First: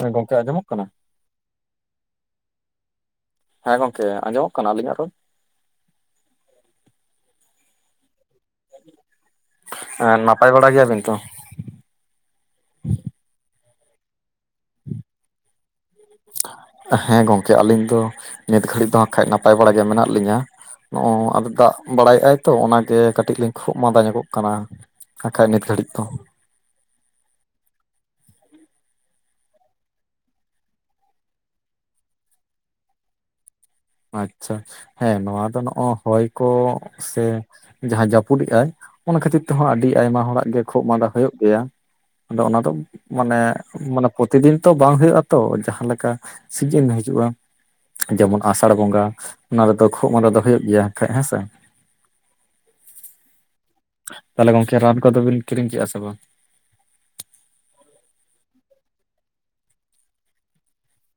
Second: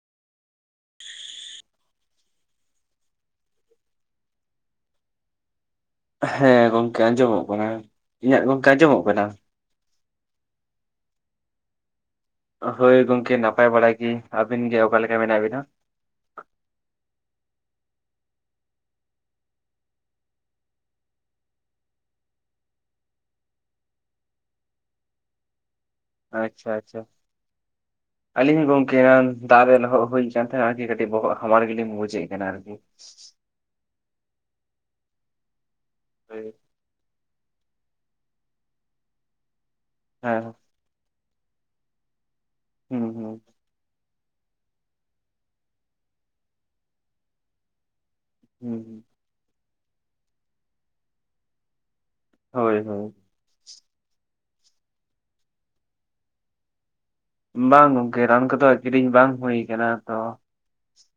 ᱦᱮᱸ ᱜᱚᱝᱠᱮ ᱟᱸᱡᱚᱢᱚᱜ ᱠᱟᱱᱟ [inaudible] ᱦᱮᱸ ᱜᱚᱝᱠᱮ ᱟᱸᱡᱚᱢᱚᱜ ᱠᱟᱱᱟ, ᱟᱹᱞᱤᱧᱟᱹᱜ ᱨᱚᱲ? ᱦᱮᱸ ᱜᱚᱝᱠᱮ ᱟᱸᱡᱚᱢᱚᱜ ᱠᱟᱱᱟ, ᱤᱧᱟᱹᱜ ᱜᱚᱝᱠᱮ ᱟᱸᱡᱚᱢᱚᱜ ᱠᱟᱱᱟ? ᱦᱮᱸ ᱱᱟᱯᱟᱭ ᱵᱟᱲᱟ ᱜᱮᱭᱟᱵᱤᱱ ᱛᱚ? ᱦᱳᱭ ᱜᱚᱝᱠᱮ ᱱᱟᱯᱟᱭ ᱵᱟᱲᱟ ᱜᱤᱧ, ᱟᱵᱤᱱ ᱜᱮ ᱚᱠᱟ ᱞᱮᱠᱟ ᱢᱮᱱᱟᱜ ᱵᱤᱱᱟ? ᱦᱮᱸ ᱜᱚᱢᱠᱮ ᱟᱹᱞᱤᱧ ᱫᱚ, ᱱᱤᱛ ᱜᱷᱟᱹᱲᱤᱡ ᱫᱚ ᱠᱷᱟᱡ ᱱᱟᱯᱟᱭ ᱵᱟᱲᱟ ᱜᱮ ᱢᱮᱱᱟᱜ ᱞᱤᱧᱟᱹ ᱾ ᱦᱚᱜ-ᱚ, ᱟᱫᱚ ᱫᱟᱜ ᱵᱟᱲᱟᱭᱮᱜ-ᱟᱭ ᱛᱚ ᱚᱱᱟᱜᱮ ᱠᱟᱹᱴᱤᱡ ᱞᱮ ᱠᱷᱩᱜ ᱢᱟᱸᱫᱟ ᱧᱚᱜᱚᱜ ᱠᱟᱱᱟ ᱾ ᱠᱟᱠᱷᱟ ᱜᱮ [unintelligible] ᱠᱷᱟᱹᱲᱤᱡ ᱫᱚ ᱟᱪᱪᱷᱟ ᱟᱪᱪᱷᱟ ᱟᱹᱞᱤᱧ ᱦᱚ ᱜᱚᱝᱠᱮᱭᱟᱱ, ᱫᱟᱜ ᱨᱮ ᱞᱚᱦᱚᱜ ᱦᱩᱭ ᱠᱟᱱ ᱛᱟᱦᱮᱭᱟ ᱟᱨ ᱠᱟᱹᱴᱤᱡ ᱵᱚᱦᱚᱜ ᱦᱟᱢᱵᱟᱞ ᱜᱮᱞᱤᱧ ᱵᱩᱡᱮᱜ ᱠᱟᱱᱟ᱾ [inaudible] ᱟᱪᱪᱷᱟ ᱦᱮᱸ ᱱᱚᱣᱟ ᱫᱚ ᱱᱚᱜ-ᱚ ᱦᱚᱭ ᱦᱳᱭ ᱠᱚ ᱥᱮᱼᱼ ᱡᱟᱦᱟᱸ ᱡᱟᱹᱯᱩᱫᱮᱜ-ᱟᱭ, ᱚᱱᱟ ᱠᱷᱟᱹᱛᱤᱨ ᱛᱮᱦᱚᱸ ᱟᱹᱰᱤ ᱟᱭᱢᱟ ᱦᱮᱸ ᱦᱚᱲᱟᱜ ᱜᱮ ᱠᱷᱩᱜ ᱢᱟᱸᱫᱟ ᱦᱩᱭᱩᱜ ᱜᱮᱭᱟ ᱾ ᱟᱫᱚ ᱚᱱᱟ ᱫᱚ ᱦᱩᱸ ᱦᱩᱸ ᱢᱟᱱᱮ ᱢᱟᱱᱮᱼᱼ ᱯᱩᱛᱤᱫᱤᱱ ᱛᱚ ᱵᱟᱝ ᱦᱩᱭᱩᱜ ᱟᱛᱚ, ᱡᱟᱦᱟᱸ ᱞᱮᱠᱟ ᱥᱤᱡᱤᱱ ᱦᱤᱡᱩᱜ-ᱟ ᱡᱮᱢᱚᱱᱼᱼ ᱟᱥᱟᱲ ᱦᱩᱸ ᱵᱚᱸᱜᱟ, ᱚᱱᱟ ᱨᱮᱫᱚ ᱠᱷᱩᱜ ᱢᱟᱸᱫᱟ ᱫᱚ ᱦᱩᱭᱩᱜ ᱜᱮᱭᱟ ᱠᱷᱟᱡ ᱦᱮᱸᱥᱮᱼᱼ ᱦᱳᱭ ᱦᱳᱭ ᱛᱦᱟᱞᱮ ᱜᱚᱝᱠᱮ ᱨᱟᱱ ᱠᱚᱫᱚ ᱵᱤᱱ ᱠᱤᱨᱤᱧ ᱠᱮᱜ-ᱟ ᱥᱮ ᱵᱟᱝ? ᱵᱟᱝ ᱜᱚᱝᱠᱮ ᱨᱟᱱ ᱠᱚᱫᱚ ᱠᱤᱨᱤᱧ ᱵᱟᱝ ᱦᱩᱭ ᱠᱟᱱᱟ ᱛᱚ ᱾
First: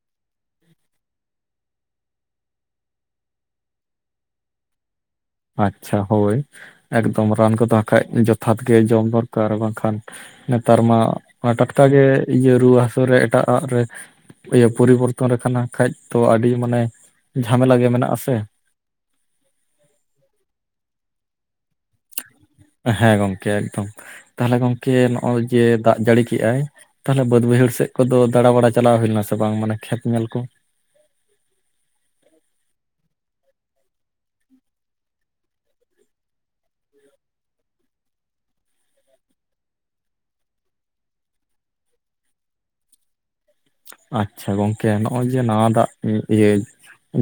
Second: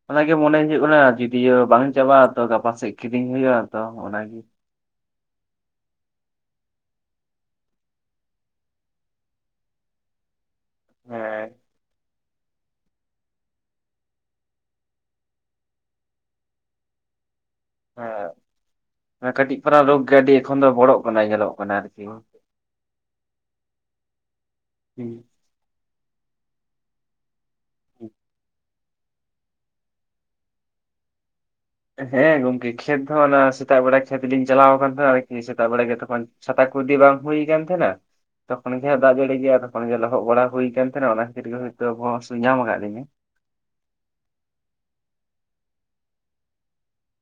ᱚᱱᱟᱜᱮ ᱢᱚᱱᱮ ᱦᱩᱭᱩᱜ ᱠᱟᱱᱟ ᱡᱩᱫᱤᱭᱳ ᱵᱟᱝ ᱪᱟᱵᱟᱜ-ᱟ, ᱛᱚ ᱜᱟᱯᱟ ᱥᱮᱫ ᱠᱤᱨᱤᱧ ᱦᱩᱭᱩᱜᱭᱼᱟ ᱛᱚ ᱚᱱᱟᱜᱮᱼᱼ ᱟᱪᱪᱷᱟ ᱦᱳᱭ ᱮᱠᱫᱚᱢ ᱨᱟᱱ ᱠᱚᱫᱚ ᱟᱠᱷᱟᱜ ᱜᱮ ᱡᱚᱛᱷᱟᱛ ᱜᱮ ᱡᱚᱢ ᱫᱚᱨᱠᱟᱨ ᱵᱟᱝᱠᱷᱟᱱᱼᱼ ᱛᱟᱨ ᱢᱟ ᱦᱮᱸ ᱴᱟᱴᱠᱟ ᱜᱮ ᱤᱭᱟᱹ ᱨᱩᱣᱟᱹ ᱦᱟᱹᱥᱩᱨᱮ ᱮᱴᱟᱜ-ᱟᱜ ᱨᱮᱼᱼ ᱤᱭᱟᱹ ᱯᱚᱨᱤᱵᱚᱨᱛᱚᱱᱮ ᱠᱟᱱᱟ ᱠᱷᱟᱡ ᱛᱚ, ᱟᱹᱰᱤ ᱢᱟᱱᱮ ᱡᱷᱟᱢᱮᱞᱟ ᱜᱮ ᱢᱮᱱᱟᱜ ᱟᱥᱮ ᱾ ᱠᱟᱹᱴᱤᱡ ᱯᱟᱨᱟ ᱨᱳᱜᱽ ᱜᱮ ᱟᱹᱰᱤ ᱮᱠᱷᱚᱱ ᱫᱚ ᱵᱚᱲᱚᱜ ᱠᱟᱱᱟ ᱧᱮᱞᱚᱜ ᱠᱟᱱᱟ ᱟᱨᱠᱤᱼᱼ ᱦᱮᱸ ᱜᱚᱝᱠᱮ ᱮᱠᱫᱚᱢ, ᱛᱟᱦᱞᱮ ᱜᱚᱝᱠᱮ ᱱᱚᱜ ᱚᱭ ᱡᱮ ᱫᱟᱜ ᱡᱟᱹᱲᱤ ᱠᱮᱜ-ᱟᱭ ᱛᱟᱦᱞᱮᱼᱼ ᱵᱟᱹᱫ ᱵᱟᱹᱭᱦᱟᱹᱲ ᱥᱮᱜ ᱠᱚᱫᱚ ᱫᱟᱬᱟ ᱵᱟᱲᱟ ᱪᱟᱞᱟᱣ ᱦᱩᱭᱱᱟ ᱥᱮ ᱵᱟᱝ ᱢᱟᱱᱮ ᱠᱷᱮᱛ ᱧᱮᱞ ᱠᱚ ᱾ ᱦᱮᱸ ᱜᱚᱜᱠᱮ ᱠᱷᱮᱛ ᱦᱚᱸ ᱚᱱᱟ ᱥᱮᱛᱟᱜ ᱵᱮᱲᱟᱧ ᱠᱷᱮᱛ ᱞᱤᱧ ᱪᱟᱞᱟᱣ ᱟᱠᱟᱱ ᱛᱟᱦᱮᱜ, ᱟᱨᱠᱤ ᱥᱮᱛᱟᱜ ᱵᱮᱲᱟ ᱜᱮ ᱛᱚᱠᱷᱚᱱᱼᱼ ᱪᱷᱟᱛᱟ ᱠᱚ ᱤᱫᱤ ᱵᱟᱝ ᱦᱩᱭ ᱠᱟᱱ ᱛᱟᱦᱮᱸᱱᱟ ᱾ ᱛᱚᱠᱷᱚᱱ ᱜᱮ ᱦᱟᱸᱜ ᱫᱟᱜ ᱡᱟᱹᱲᱤ ᱜᱮᱭᱟ ᱛᱚᱠᱷᱚᱱ ᱜᱮ ᱦᱟᱸᱜ ᱫᱟᱜ ᱡᱟᱲᱤ ᱜᱮ ᱟᱫᱚ ᱛᱚᱠᱷᱚᱱ ᱜᱮ ᱞᱚᱦᱚᱜ ᱵᱟᱲᱟ ᱦᱩᱭ ᱠᱟᱱ ᱛᱟᱸᱦᱮᱱᱟ ᱚᱱᱟ ᱠᱷᱟᱹᱛᱤᱨ ᱜᱮ ᱦᱚᱭᱛᱳ ᱵᱚᱦᱚᱜ ᱦᱟᱹᱥᱩ ᱧᱟᱢ ᱠᱟᱜ ᱞᱤᱧᱟ ᱾ ᱟᱪᱪᱷᱟ ᱜᱚᱝᱠᱮ ᱱᱚᱜᱼ-ᱚᱭ ᱡᱮ ᱱᱟᱣᱟ ᱫᱟᱜ ᱤᱭᱟᱹ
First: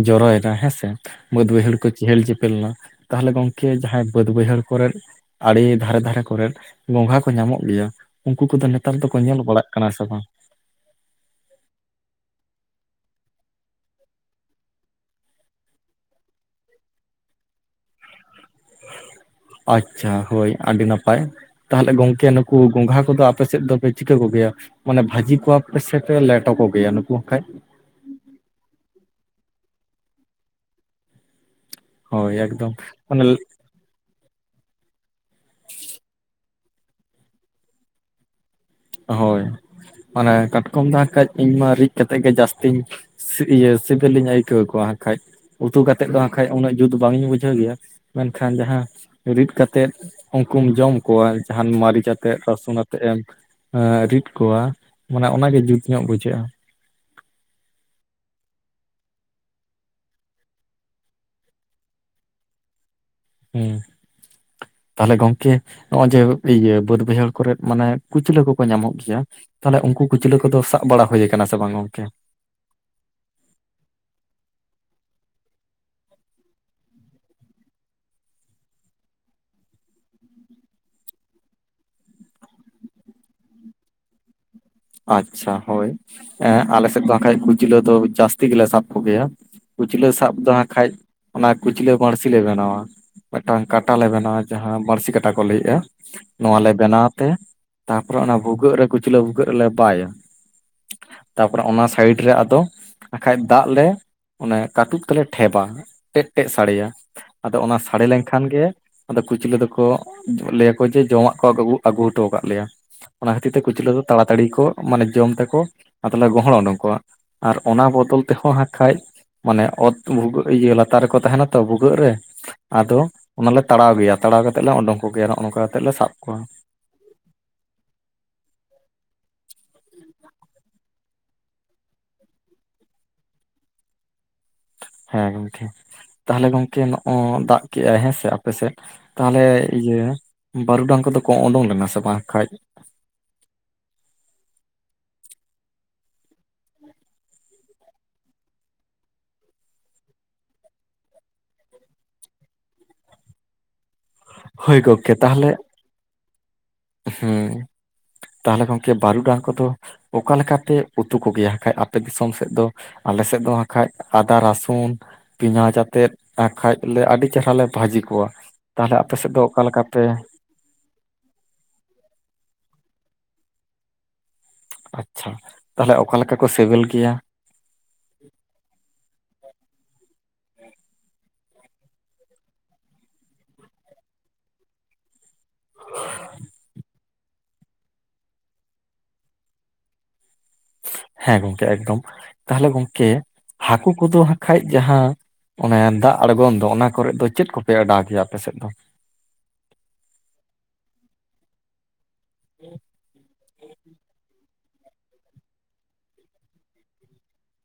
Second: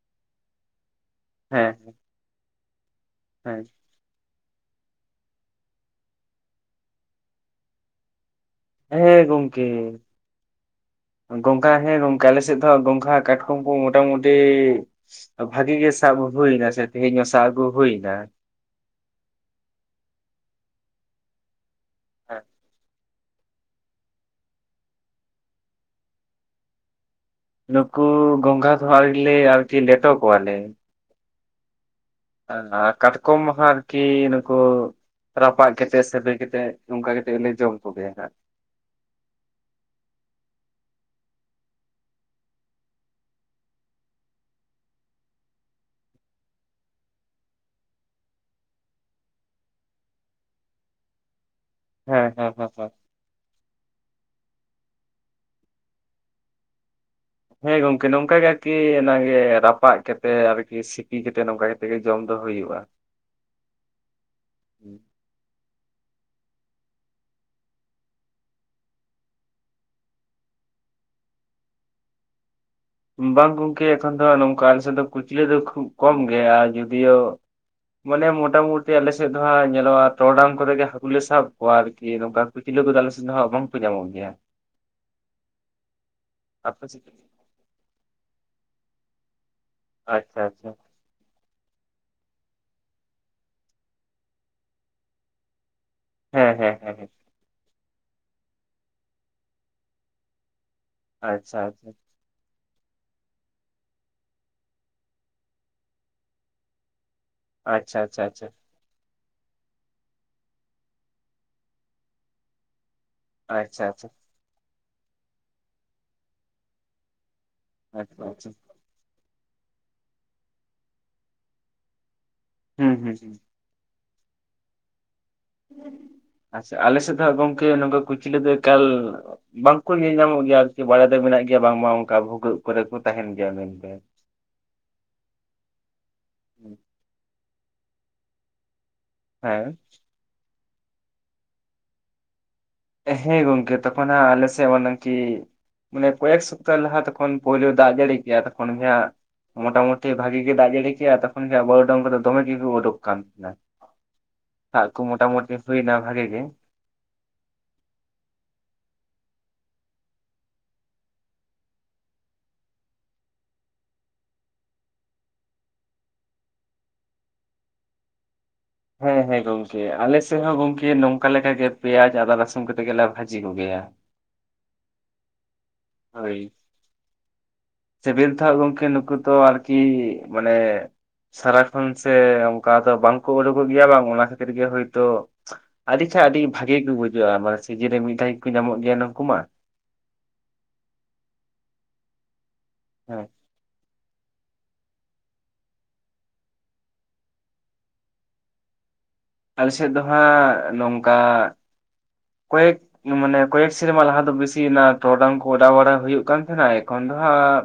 ᱡᱚᱨᱚᱭᱮᱫᱟ ᱦᱮᱸᱥᱮᱼᱼ ᱵᱟᱹᱫᱽ ᱦᱮᱸ ᱵᱟᱹᱭᱦᱟᱹᱲ ᱠᱚ ᱪᱮᱦᱮᱞ ᱪᱮᱯᱮᱞ ᱱᱟ, ᱛᱟᱦᱚᱞᱮ ᱦᱮᱸ ᱜᱚᱝᱠᱮ ᱡᱟᱦᱟᱸᱭ ᱵᱟᱹᱫᱽ ᱵᱟᱹᱭᱦᱟᱹᱲᱼᱼ ᱠᱚᱨᱮᱫ ᱟᱹᱲᱤ ᱫᱷᱟᱨᱮᱼᱫᱷᱟᱨᱮ ᱠᱚᱨᱮᱫ ᱜᱚᱝᱜᱷᱦᱟ ᱠᱚ ᱧᱟᱢᱚᱜ ᱜᱮᱭᱟ, ᱩᱝᱠᱩ ᱠᱚᱫᱚ ᱱᱤᱛ ᱛᱟᱨ ᱫᱚᱠᱚ ᱦᱮᱸ ᱧᱮᱞ ᱵᱟᱲᱟᱜ ᱠᱟᱱᱟ ᱥᱮ ᱵᱟᱝ? ᱜᱚᱝᱠᱮ ᱦᱮᱸ ᱜᱚᱝᱠᱮ ᱟᱞᱮ ᱥᱮᱜ ᱫᱚ ᱦᱟᱸᱜ ᱜᱚᱝᱜᱷᱦᱟ ᱠᱟᱴᱠᱚᱢ ᱠᱚ ᱢᱚᱴᱟᱼᱢᱩᱴᱤ ᱵᱷᱟᱜᱤ ᱜᱮ ᱥᱟᱵ ᱦᱩᱭᱱᱟ ᱥᱮ ᱛᱮᱦᱮᱧᱚᱜ ᱥᱟᱵ ᱟᱹᱜᱩ ᱦᱩᱭᱱᱟ᱾ ᱟᱪᱪᱷᱟ, ᱦᱳᱭ ᱟᱹᱰᱤ ᱱᱟᱯᱟᱭ᱾ ᱛᱟᱦᱚᱞᱮ ᱜᱚᱝᱠᱮ ᱱᱩᱠᱩ ᱜᱚᱝᱜᱷᱦᱟ ᱠᱚᱫᱚ ᱟᱯᱮ ᱥᱮᱫ ᱫᱚᱯᱮ ᱪᱤᱠᱟᱹ ᱠᱚ ᱜᱮᱭᱟ? ᱢᱟᱱᱮ ᱵᱷᱟᱹᱡᱤ ᱠᱚᱣᱟ ᱯᱮ ᱥᱮ ᱯᱮ ᱞᱮᱴᱚ ᱠᱚ ᱜᱮᱭᱟ ᱱᱩᱠᱩ ᱠᱷᱟᱡ᱾ ᱱᱩᱠᱩ ᱜᱚᱝᱜᱷᱟ ᱫᱚ ᱦᱟᱜ ᱟᱨᱤ ᱞᱮ ᱟᱨ ᱠᱤ ᱞᱮᱴᱚ ᱠᱚᱣᱟ ᱞᱮ᱾ ᱦᱳᱭ ᱮᱠᱫᱚᱢ ᱟ ᱢᱟᱱᱮ ᱠᱟᱴᱠᱚᱢ ᱦᱟᱸᱨ ᱠᱮ ᱱᱩᱠᱩ ᱨᱟᱯᱟᱜ ᱠᱮᱛᱮᱜ ᱥᱮᱵᱮ ᱠᱮᱛᱮᱜ ᱱᱚᱝᱠᱟ ᱠᱮᱛᱮᱜ ᱞᱮ ᱡᱚᱢ ᱠᱚᱜᱮᱭᱟ ᱦᱟᱸᱜ᱾ ᱦᱳᱭ, ᱢᱟᱱᱮ ᱠᱟᱴᱠᱚᱢ ᱫᱚ ᱦᱟᱜᱠᱷᱟᱡ ᱤᱧ ᱢᱟ ᱨᱤᱫ ᱠᱟᱛᱮᱜ ᱜᱮ ᱡᱟᱹᱥᱛᱤᱧ ᱥᱤ ᱤᱭᱟᱹ ᱥᱤᱵᱤᱞᱤᱧ ᱟᱹᱭᱠᱟᱹᱣ ᱠᱚᱣᱟ ᱦᱟᱸᱠᱷᱟᱡ᱾ ᱩᱛᱩ ᱠᱟᱛᱮᱜ ᱫᱚ ᱦᱟᱸᱜ ᱠᱷᱟᱡ ᱩᱱᱟᱹᱜ ᱡᱩᱛ ᱵᱟᱝ ᱤᱧ ᱵᱩᱡᱷᱟᱹᱣ ᱜᱮᱭᱟ, ᱢᱮᱱᱠᱷᱟᱱ ᱡᱟᱦᱟᱸ ᱨᱤᱫ ᱠᱟᱛᱮᱫ ᱩᱱᱠᱩᱢ ᱡᱚᱢ ᱠᱚᱣᱟ ᱡᱟᱦᱟᱱ ᱢᱟᱹᱨᱤᱪ ᱦᱮᱸ ᱟᱛᱮ ᱦᱮᱸ ᱦᱮᱸ ᱨᱟᱥᱩᱱ ᱦᱮᱸ ᱟᱛᱮᱜ ᱮᱢ ᱮᱸ ᱨᱤᱫ ᱠᱚᱣᱟ ᱢᱟᱱᱮ ᱚᱱᱟᱜᱮ ᱡᱩᱛ ᱧᱚᱜ ᱵᱩᱡᱷᱟᱹᱜᱼᱟ᱾ ᱦᱮᱸ ᱜᱚᱝᱠᱮ ᱱᱚᱝᱠᱟ ᱜᱮ ᱟᱨᱠᱤ ᱚᱱᱟᱜᱮ ᱨᱟᱯᱟᱜ ᱠᱮᱛᱮᱜ ᱟᱨᱠᱤ ᱥᱤᱯᱤ ᱠᱮᱛᱮ ᱱᱚᱝᱠᱟ ᱜᱮ᱾ ᱛᱮᱜᱮ ᱡᱚᱢ ᱫᱚ ᱦᱩᱭᱩᱜᱼᱟ᱾ ᱦᱩᱸ ᱛᱟᱦᱞᱮ ᱜᱚᱝᱠᱮ ᱱᱚᱜᱼᱚᱭ ᱡᱮ ᱤᱭᱟᱹ ᱵᱟᱹᱫᱽᱼᱵᱟᱹᱭᱦᱟᱹᱲ ᱠᱚᱨᱮᱫ ᱢᱟᱱᱮ ᱠᱩᱪᱞᱟᱹ ᱠᱚᱠᱚ ᱧᱟᱢᱚᱜ ᱜᱮᱭᱟ᱾ ᱛᱟᱦᱚᱮ ᱩᱝᱠᱩ ᱠᱩᱪᱞᱟᱹ ᱠᱚᱫᱚ ᱥᱟᱵ ᱵᱟᱲᱟ ᱦᱩᱭ ᱠᱟᱱᱟ ᱥᱮ ᱵᱟᱝ ᱜᱚᱝᱠᱮ? ᱵᱟᱝ ᱜᱚᱝᱠᱮ ᱮᱠᱷᱚᱱ ᱫᱚ ᱱᱚᱝᱠᱟ ᱟᱞᱮᱥᱮ ᱫᱚ ᱠᱩᱪᱞᱟᱹ ᱫᱚ ᱠᱷᱩᱵ ᱠᱚᱢ ᱜᱮᱭᱟ, ᱟᱨ ᱡᱩᱫᱤᱭᱳ ᱢᱟᱱᱮ ᱢᱚᱴᱟᱼᱢᱩᱴᱤ ᱟᱞᱮᱥᱮᱜ ᱫᱚᱦᱟᱜ ᱧᱮᱞᱚᱜᱼᱟ ᱴᱚᱨᱚᱰᱟᱝ ᱠᱚᱨᱮ ᱜᱮ ᱦᱟᱠᱩ ᱞᱮ ᱥᱟᱵ ᱠᱚᱣᱟ ᱟᱨᱠᱤ ᱱᱚᱠᱟ᱾ ᱠᱩᱪᱞᱟᱹ ᱠᱚᱫᱚ ᱟᱞᱮ ᱥᱮᱱ ᱫᱚ ᱦᱟᱸᱜ ᱵᱟᱝ ᱠᱚ ᱧᱟᱢᱚᱜ ᱜᱮᱭᱟ᱾ ᱟᱪᱪᱷᱟ ᱦᱳᱭ ᱮ ᱟᱞᱮ ᱥᱮᱫ ᱫᱚ ᱦᱟᱸᱠᱷᱟᱡ ᱠᱩᱪᱞᱟᱹ ᱫᱚ ᱡᱟᱹᱥᱛᱤ ᱜᱮᱞᱮ ᱥᱟᱵ ᱠᱚ ᱜᱮᱭᱟ᱾ ᱠᱩᱪᱞᱟᱹ ᱥᱟᱵ ᱟᱪᱪᱷᱟ ᱫᱚ ᱟᱪᱪᱷᱟ ᱦᱟᱸᱠᱷᱟᱡ ᱚᱱᱟ ᱠᱩᱪᱞᱟᱹ ᱵᱟᱲᱥᱤ ᱞᱮ ᱵᱮᱱᱟᱣᱟ ᱢᱮᱜᱴᱟᱝ ᱠᱟᱴᱟᱞᱮ ᱵᱮᱱᱟᱣᱟ ᱡᱟᱦᱟᱸ ᱵᱟᱹᱲᱥᱤ ᱠᱟᱴᱟ ᱠᱚ ᱞᱟᱹᱭ ᱮᱼᱟ᱾ ᱦᱮᱸ ᱱᱚᱣᱟ ᱞᱮ ᱦᱮᱸ ᱦᱮᱸ ᱵᱮᱱᱟᱣ ᱦᱮᱸ ᱛᱮ ᱛᱟᱯᱚᱨᱮ ᱚᱱᱟ ᱵᱷᱩᱜᱟᱹᱜ ᱨᱮ ᱠᱩᱪᱞᱟᱹ ᱵᱷᱩᱜᱟᱹᱜ ᱨᱮᱞᱮ ᱵᱟᱭᱟ ᱟᱪᱪᱷᱟ ᱛᱟᱯᱚᱨᱮ ᱚᱱᱟ ᱟᱪᱪᱷᱟ ᱥᱟᱭᱤᱰ ᱨᱮ ᱟᱫᱚ ᱟᱠᱷᱟᱡ ᱫᱟᱜ ᱞᱮ ᱚᱱᱮ ᱠᱟᱹᱴᱩᱵ ᱛᱮᱞᱮ ᱴᱷᱮᱵᱟ᱾ ᱴᱮᱡᱼᱴᱮᱡ ᱥᱟᱲᱮᱭᱟ ᱟᱫᱚ ᱚᱱᱟ ᱟᱪᱪᱷᱟ ᱥᱟᱲᱮ ᱟᱪᱪᱷᱟ ᱞᱮᱱᱠᱷᱟᱱ ᱟᱪᱪᱷᱟ ᱜᱮ ᱟᱫᱚ ᱠᱩᱪᱞᱟᱹ ᱫᱚᱠᱚ ᱞᱟᱹᱭᱟ ᱠᱚ ᱡᱮ ᱡᱚᱢᱟᱜ ᱠᱚ ᱟᱠ-ᱟᱜᱩ ᱟᱹᱜᱩ ᱦᱚᱴᱚᱣ ᱠᱟᱜ ᱞᱮᱭᱟ, ᱚᱱᱟ ᱠᱷᱟᱹᱛᱤᱨ ᱛᱮ ᱟᱪᱪᱷᱟ ᱠᱩᱪᱞᱟᱹ ᱟᱪᱪᱷᱟ ᱟ ᱛᱟᱹᱲᱤ ᱠᱚ ᱢᱟᱱᱮ ᱡᱚᱢ ᱛᱮᱠᱚ ᱟᱫᱚ ᱞᱮ ᱜᱚᱦᱚᱸᱲ ᱩᱰᱩᱝ ᱠᱚᱣᱟ, ᱟᱨ ᱚᱱᱟ ᱵᱚᱫᱚᱞ ᱟᱪᱪᱷᱟ ᱟᱪᱪᱷᱟ ᱛᱮᱦᱚᱸ ᱦᱟ ᱠᱷᱟᱡ ᱢᱟᱱᱮ ᱚᱛ ᱵᱷᱩᱜᱟᱹᱜ ᱤᱭᱟᱹ ᱞᱟᱛᱟᱨ ᱨᱮᱠᱚ ᱛᱟᱦᱮᱱᱟ ᱛᱚ ᱵᱷᱩᱜᱟᱹᱜ ᱨᱮ, ᱦᱩᱸ ᱟᱫᱚ ᱦᱩᱸ ᱦᱩᱸ ᱚᱱᱟ ᱞᱮ ᱛᱟᱲᱟᱣ ᱜᱮᱭᱟ ᱛᱟᱲᱟᱣ ᱠᱟᱛᱮᱜ ᱞᱮ ᱳᱰᱳᱝ ᱠᱚ ᱜᱮᱭᱟ, ᱱᱚᱜᱼᱚ ᱱᱚᱝᱠᱟ ᱠᱟᱛᱮ ᱞᱮ ᱥᱟᱵ ᱠᱚᱣᱟ᱾ ᱟᱞᱮ ᱥᱮᱫ ᱫᱚ ᱜᱚᱝᱠᱮ ᱱᱩᱝᱠᱩ ᱠᱩᱪᱞᱟ. ᱫᱚ ᱮᱠᱟᱞ ᱵᱟᱝᱠᱚ ᱧᱮᱞ ᱧᱟᱢᱚᱜ ᱜᱮᱭᱟ ᱟᱨᱠᱤ ᱵᱟᱲᱟᱭ ᱫᱚ ᱢᱮᱱᱟᱜ ᱜᱮᱭᱟ ᱵᱟᱝᱢᱟ ᱚᱝᱠᱟ ᱵᱷᱩᱜᱟᱹᱜ ᱠᱚᱨᱮ ᱠᱚ ᱛᱟᱦᱮᱱ ᱜᱮᱭᱟ ᱢᱮᱱᱛᱮ᱾ ᱦᱮᱸ ᱜᱚᱢᱠᱷᱮ ᱛᱟᱦᱚᱞᱮ ᱜᱚᱝᱠᱮ ᱱᱚᱜᱼᱚᱭ ᱫᱟᱜ ᱠᱮᱜᱼᱟᱭ ᱦᱮᱸ ᱥᱮ ᱟᱯᱮ ᱥᱮᱫ᱾ ᱛᱟᱦᱚᱞᱮ ᱦᱮᱸ ᱤᱭᱟᱹ ᱵᱟᱹᱨᱩᱰᱟᱝ ᱠᱚᱫᱚ ᱠᱚ ᱳᱸᱰᱳᱝ ᱞᱮᱱᱟ ᱥᱮ ᱵᱟᱝ ᱠᱟᱡ? ᱦᱮᱸ ᱜᱚᱢᱠᱮ, ᱛᱚᱠᱷᱚᱱ ᱦᱟᱸ ᱟᱞᱮ ᱥᱮᱜ ᱢᱟᱱᱮ ᱠᱤ ᱢᱟᱱᱮ ᱠᱚᱭᱮᱠ ᱥᱚᱯᱛᱟ ᱞᱟᱦᱟ ᱛᱚᱠᱷᱚᱱ ᱯᱳᱭᱞᱳ ᱫᱟᱜ ᱡᱟᱹᱲᱤ ᱠᱮᱼᱟ ᱛᱚᱠᱷᱚᱱ ᱦᱮᱭᱟ ᱢᱚᱴᱟᱼᱢᱩᱴᱤ ᱵᱷᱟᱜᱤ ᱜᱮ ᱫᱟᱜ ᱡᱟᱹᱲᱤ ᱠᱮᱜᱼᱟ ᱛᱚᱠᱷᱚᱱ ᱜᱮ ᱦᱟᱸᱜ ᱵᱟᱨᱩᱜᱰᱟᱝ ᱠᱚᱫᱚ ᱫᱚᱢᱮ ᱜᱤ ᱠᱚ ᱚᱰᱳᱠ ᱠᱟᱱ ᱛᱟᱦᱮᱸᱱᱟ᱾ ᱦᱳᱭ ᱦᱟᱜᱠᱩ ᱜᱚᱝᱠᱮ ᱛᱟᱦᱚᱞᱮ ᱢᱳᱴᱟᱼᱢᱩᱴᱤ ᱦᱩᱭᱱᱟ ᱵᱷᱟᱞᱮ ᱜᱮ᱾ ᱦᱩᱸ, ᱛᱟᱦᱚᱞᱮ ᱜᱚᱝᱠᱮ ᱵᱟᱨᱩᱰᱟᱝ ᱠᱚᱫᱚ ᱚᱠᱟ ᱞᱮᱠᱟ ᱯᱮ ᱩᱛᱩ ᱠᱚᱜᱮᱭᱟ ᱦᱟᱸᱠᱷᱟᱡ ᱟᱯᱮ ᱫᱤᱥᱚᱢ ᱥᱮᱜ ᱫᱚ? ᱟᱞᱮ ᱥᱮᱜ ᱫᱚ ᱦᱟᱸᱠᱷᱟᱡ ᱟᱫᱟ, ᱨᱟᱥᱩᱱ ᱯᱮᱸᱭᱟᱡᱽ ᱟᱛᱮᱫ ᱟᱸᱠᱷᱟᱡ ᱞᱮ ᱟᱹᱰᱤ ᱪᱮᱨᱦᱟ ᱞᱮ ᱵᱷᱟᱡᱤ ᱠᱚᱣᱟ᱾ ᱛᱟᱦᱚᱞᱮ ᱟᱯᱮ ᱦᱮᱸ ᱥᱮᱫ ᱫᱚ ᱦᱮᱸ ᱚᱠᱟ ᱞᱮᱠᱟ ᱜᱚᱝᱠᱮ ᱯᱮ ᱟᱞᱮ ᱥᱮᱜ ᱦᱚᱸ ᱜᱚᱢᱠᱮ ᱱᱚᱝ ᱠᱟ ᱞᱮᱠᱟᱜᱮ ᱯᱮᱭᱟᱪ, ᱟᱫᱟ, ᱨᱟᱹᱥᱩᱱ ᱠᱟᱛᱮ ᱜᱮᱞᱮ ᱵᱷᱟᱡᱤ ᱠᱩ ᱜᱮᱭᱟ᱾ ᱟᱪᱪᱷᱟ, ᱛᱟᱦᱚᱞᱮ ᱚᱠᱟ ᱞᱮᱠᱟ ᱦᱳᱭ ᱠᱚ ᱥᱮᱵᱮᱞ ᱜᱮᱭᱟ? ᱥᱤᱵᱤᱞ ᱛᱚ ᱦᱟᱸᱜ ᱜᱚᱝᱠᱮ ᱱᱩᱠᱩ ᱛᱚ ᱟᱨᱠᱤ ᱢᱟᱱᱮ ᱥᱟᱨᱟ ᱠᱷᱚᱱ ᱥᱮ ᱚᱝᱠᱟ ᱫᱚ ᱵᱟᱝᱠᱚ ᱩᱰᱳᱠᱚᱜ ᱜᱮᱭᱟ ᱵᱟᱝ, ᱚᱱᱟ ᱠᱷᱟᱹᱛᱤᱨ ᱜᱮ ᱦᱳᱭᱛᱳ ᱟᱹᱰᱤᱪᱷᱟ ᱟᱹᱰᱤ ᱵᱷᱟᱜᱤ ᱜᱮ ᱵᱩᱡᱟᱹᱜᱼᱟ ᱢᱟᱱᱮ ᱥᱤᱡᱤᱱ ᱨᱮ ᱢᱤᱫ ᱫᱷᱟᱣ ᱜᱮᱠᱚ ᱧᱟᱢᱚᱜ ᱜᱮᱭᱟ ᱱᱩᱠᱩ ᱢᱟ ᱦᱮᱸ ᱜᱚᱢᱠᱮ ᱮᱠᱫᱚᱢ ᱛᱟᱦᱚᱞᱮ ᱜᱚᱢᱠᱮ ᱦᱮᱸ ᱦᱟᱹᱠᱩ ᱠᱚᱫᱚ ᱦᱟᱠᱷᱟᱡ ᱡᱟᱦᱟᱸ ᱚᱱᱮ ᱫᱟᱜ ᱟᱲᱜᱚᱱ ᱫᱚ ᱚᱱᱟ ᱠᱚᱨᱮᱫ ᱫᱚ ᱪᱮᱫ ᱠᱚᱯᱮ ᱚᱰᱟᱣ ᱠᱮᱭᱟ ᱟᱯᱮᱥᱮᱫ ᱫᱚ? ᱟᱞᱮᱥᱮᱫ ᱫᱚ ᱦᱟᱸᱜ ᱱᱚᱝᱠᱟ ᱠᱚᱭᱮᱠ ᱢᱟᱱᱮ ᱠᱚᱭᱮᱠ ᱥᱮᱨᱢᱟ ᱞᱟᱦᱟ ᱫᱚ ᱵᱤᱥᱤ ᱴᱚᱨᱚᱰᱟᱝ ᱠᱚ ᱚᱰᱟᱣ ᱵᱟᱲᱟ ᱦᱩᱭᱩᱜ ᱠᱟᱱ ᱛᱟᱦᱮᱸᱱᱟ ᱮᱠᱷᱚᱱ ᱫᱚ ᱦᱟᱸᱜ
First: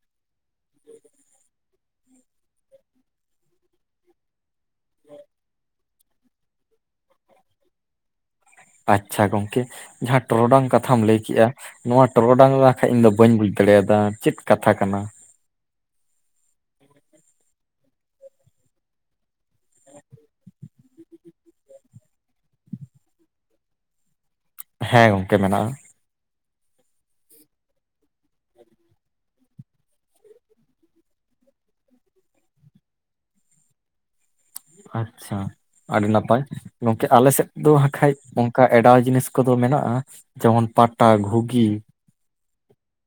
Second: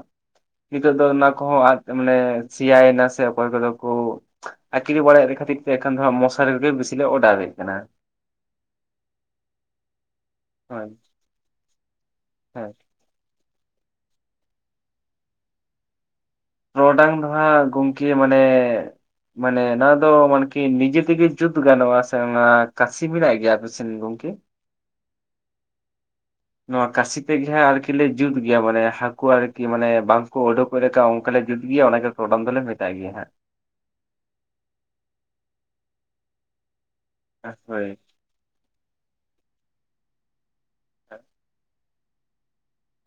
ᱱᱤᱛᱚᱜ ᱫᱚ ᱚᱱᱟ ᱠᱚᱦᱚᱸ ᱟᱫ ᱢᱟᱱᱮ ᱥᱮᱭᱟᱭᱮᱱᱟ ᱥᱮ ᱚᱠᱚᱭ ᱠᱚᱫᱚ ᱠᱚ ᱟᱹᱠᱷᱨᱤ ᱵᱟᱲᱟᱭᱮᱫ ᱠᱷᱟᱹᱛᱤᱨ ᱛᱮ ᱮᱠᱷᱮᱱ ᱫᱚ ᱦᱟᱸ ᱢᱚᱥᱟᱨᱤᱜᱮ ᱵᱤᱥᱤ ᱞᱮ ᱚᱰᱟᱣᱮᱜ ᱠᱟᱱᱟ ᱟᱪᱪᱷᱟ ᱜᱚᱢᱠᱮ ᱡᱟᱦᱟᱸ ᱴᱚᱨᱚᱰᱟᱝ ᱦᱳᱭ ᱠᱟᱛᱷᱟᱢ ᱞᱟᱹᱭ ᱠᱮᱜᱼᱟ ᱱᱚᱣᱟ ᱴᱚᱨᱚᱰᱟᱝ ᱦᱮᱸ ᱱᱟᱠᱷᱟᱡ ᱤᱧ ᱫᱚ ᱵᱟᱹᱧ ᱵᱩᱡ ᱫᱟᱲᱮᱭᱟᱫᱟ ᱪᱮᱫ ᱠᱟᱛᱷᱟ ᱠᱟᱱᱟ? ᱴᱚᱨᱚᱰᱟᱝ ᱫᱚ ᱦᱟᱜ ᱜᱚᱢᱠᱮ ᱢᱟᱱᱮ ᱢᱟᱱᱮ ᱱᱚᱣᱟ ᱫᱚ ᱢᱟᱱᱠᱤ ᱱᱤᱡᱮ ᱛᱮᱜᱮ ᱡᱩᱛ ᱜᱟᱱᱚᱜᱼᱟ ᱥᱮ ᱚᱱᱟ ᱠᱟᱥᱤ ᱢᱮᱱᱟᱜ ᱜᱮᱭᱟ ᱟᱯᱮᱥᱮᱫ ᱜᱚᱢᱠᱮ? ᱦᱮᱸ ᱜᱚᱢᱠᱮ ᱢᱮᱱᱟᱜᱼᱟ ᱱᱚᱣᱟ ᱠᱟᱥᱤ ᱛᱮᱜᱮ ᱦᱟᱸᱜ ᱟᱨᱠᱤᱞᱮ ᱡᱩᱛ ᱜᱮᱭᱟ ᱢᱟᱱᱮ ᱦᱟᱠᱩ ᱟᱨᱠᱤ ᱢᱟᱱᱮ ᱵᱟᱝᱠᱚ ᱚᱰᱚᱠ ᱯᱚᱨᱮᱛᱮ ᱚᱝᱠᱟ ᱞᱮ ᱡᱩᱫ ᱜᱮᱭᱟ ᱚᱱᱟᱜᱮ ᱴᱚᱨᱚᱰᱟᱝ ᱫᱚᱞᱮ ᱢᱮᱛᱟᱜ ᱜᱮᱭᱟ ᱦᱟᱸ ᱟᱪᱪᱷᱟ ᱟᱹᱰᱤ ᱱᱟᱯᱟᱭ ᱜᱚᱝᱠᱮ ᱟᱞᱮᱥᱮᱫ ᱫᱚ ᱦᱳᱭ ᱦᱟᱠᱷᱟᱡ ᱚᱱᱠᱟ ᱮᱰᱟᱣ ᱡᱤᱱᱤᱥ ᱠᱚᱫᱚ ᱢᱮᱱᱟᱜᱼᱟ ᱡᱮᱢᱚᱱ ᱯᱟᱴᱟ ᱜᱷᱩᱜᱤ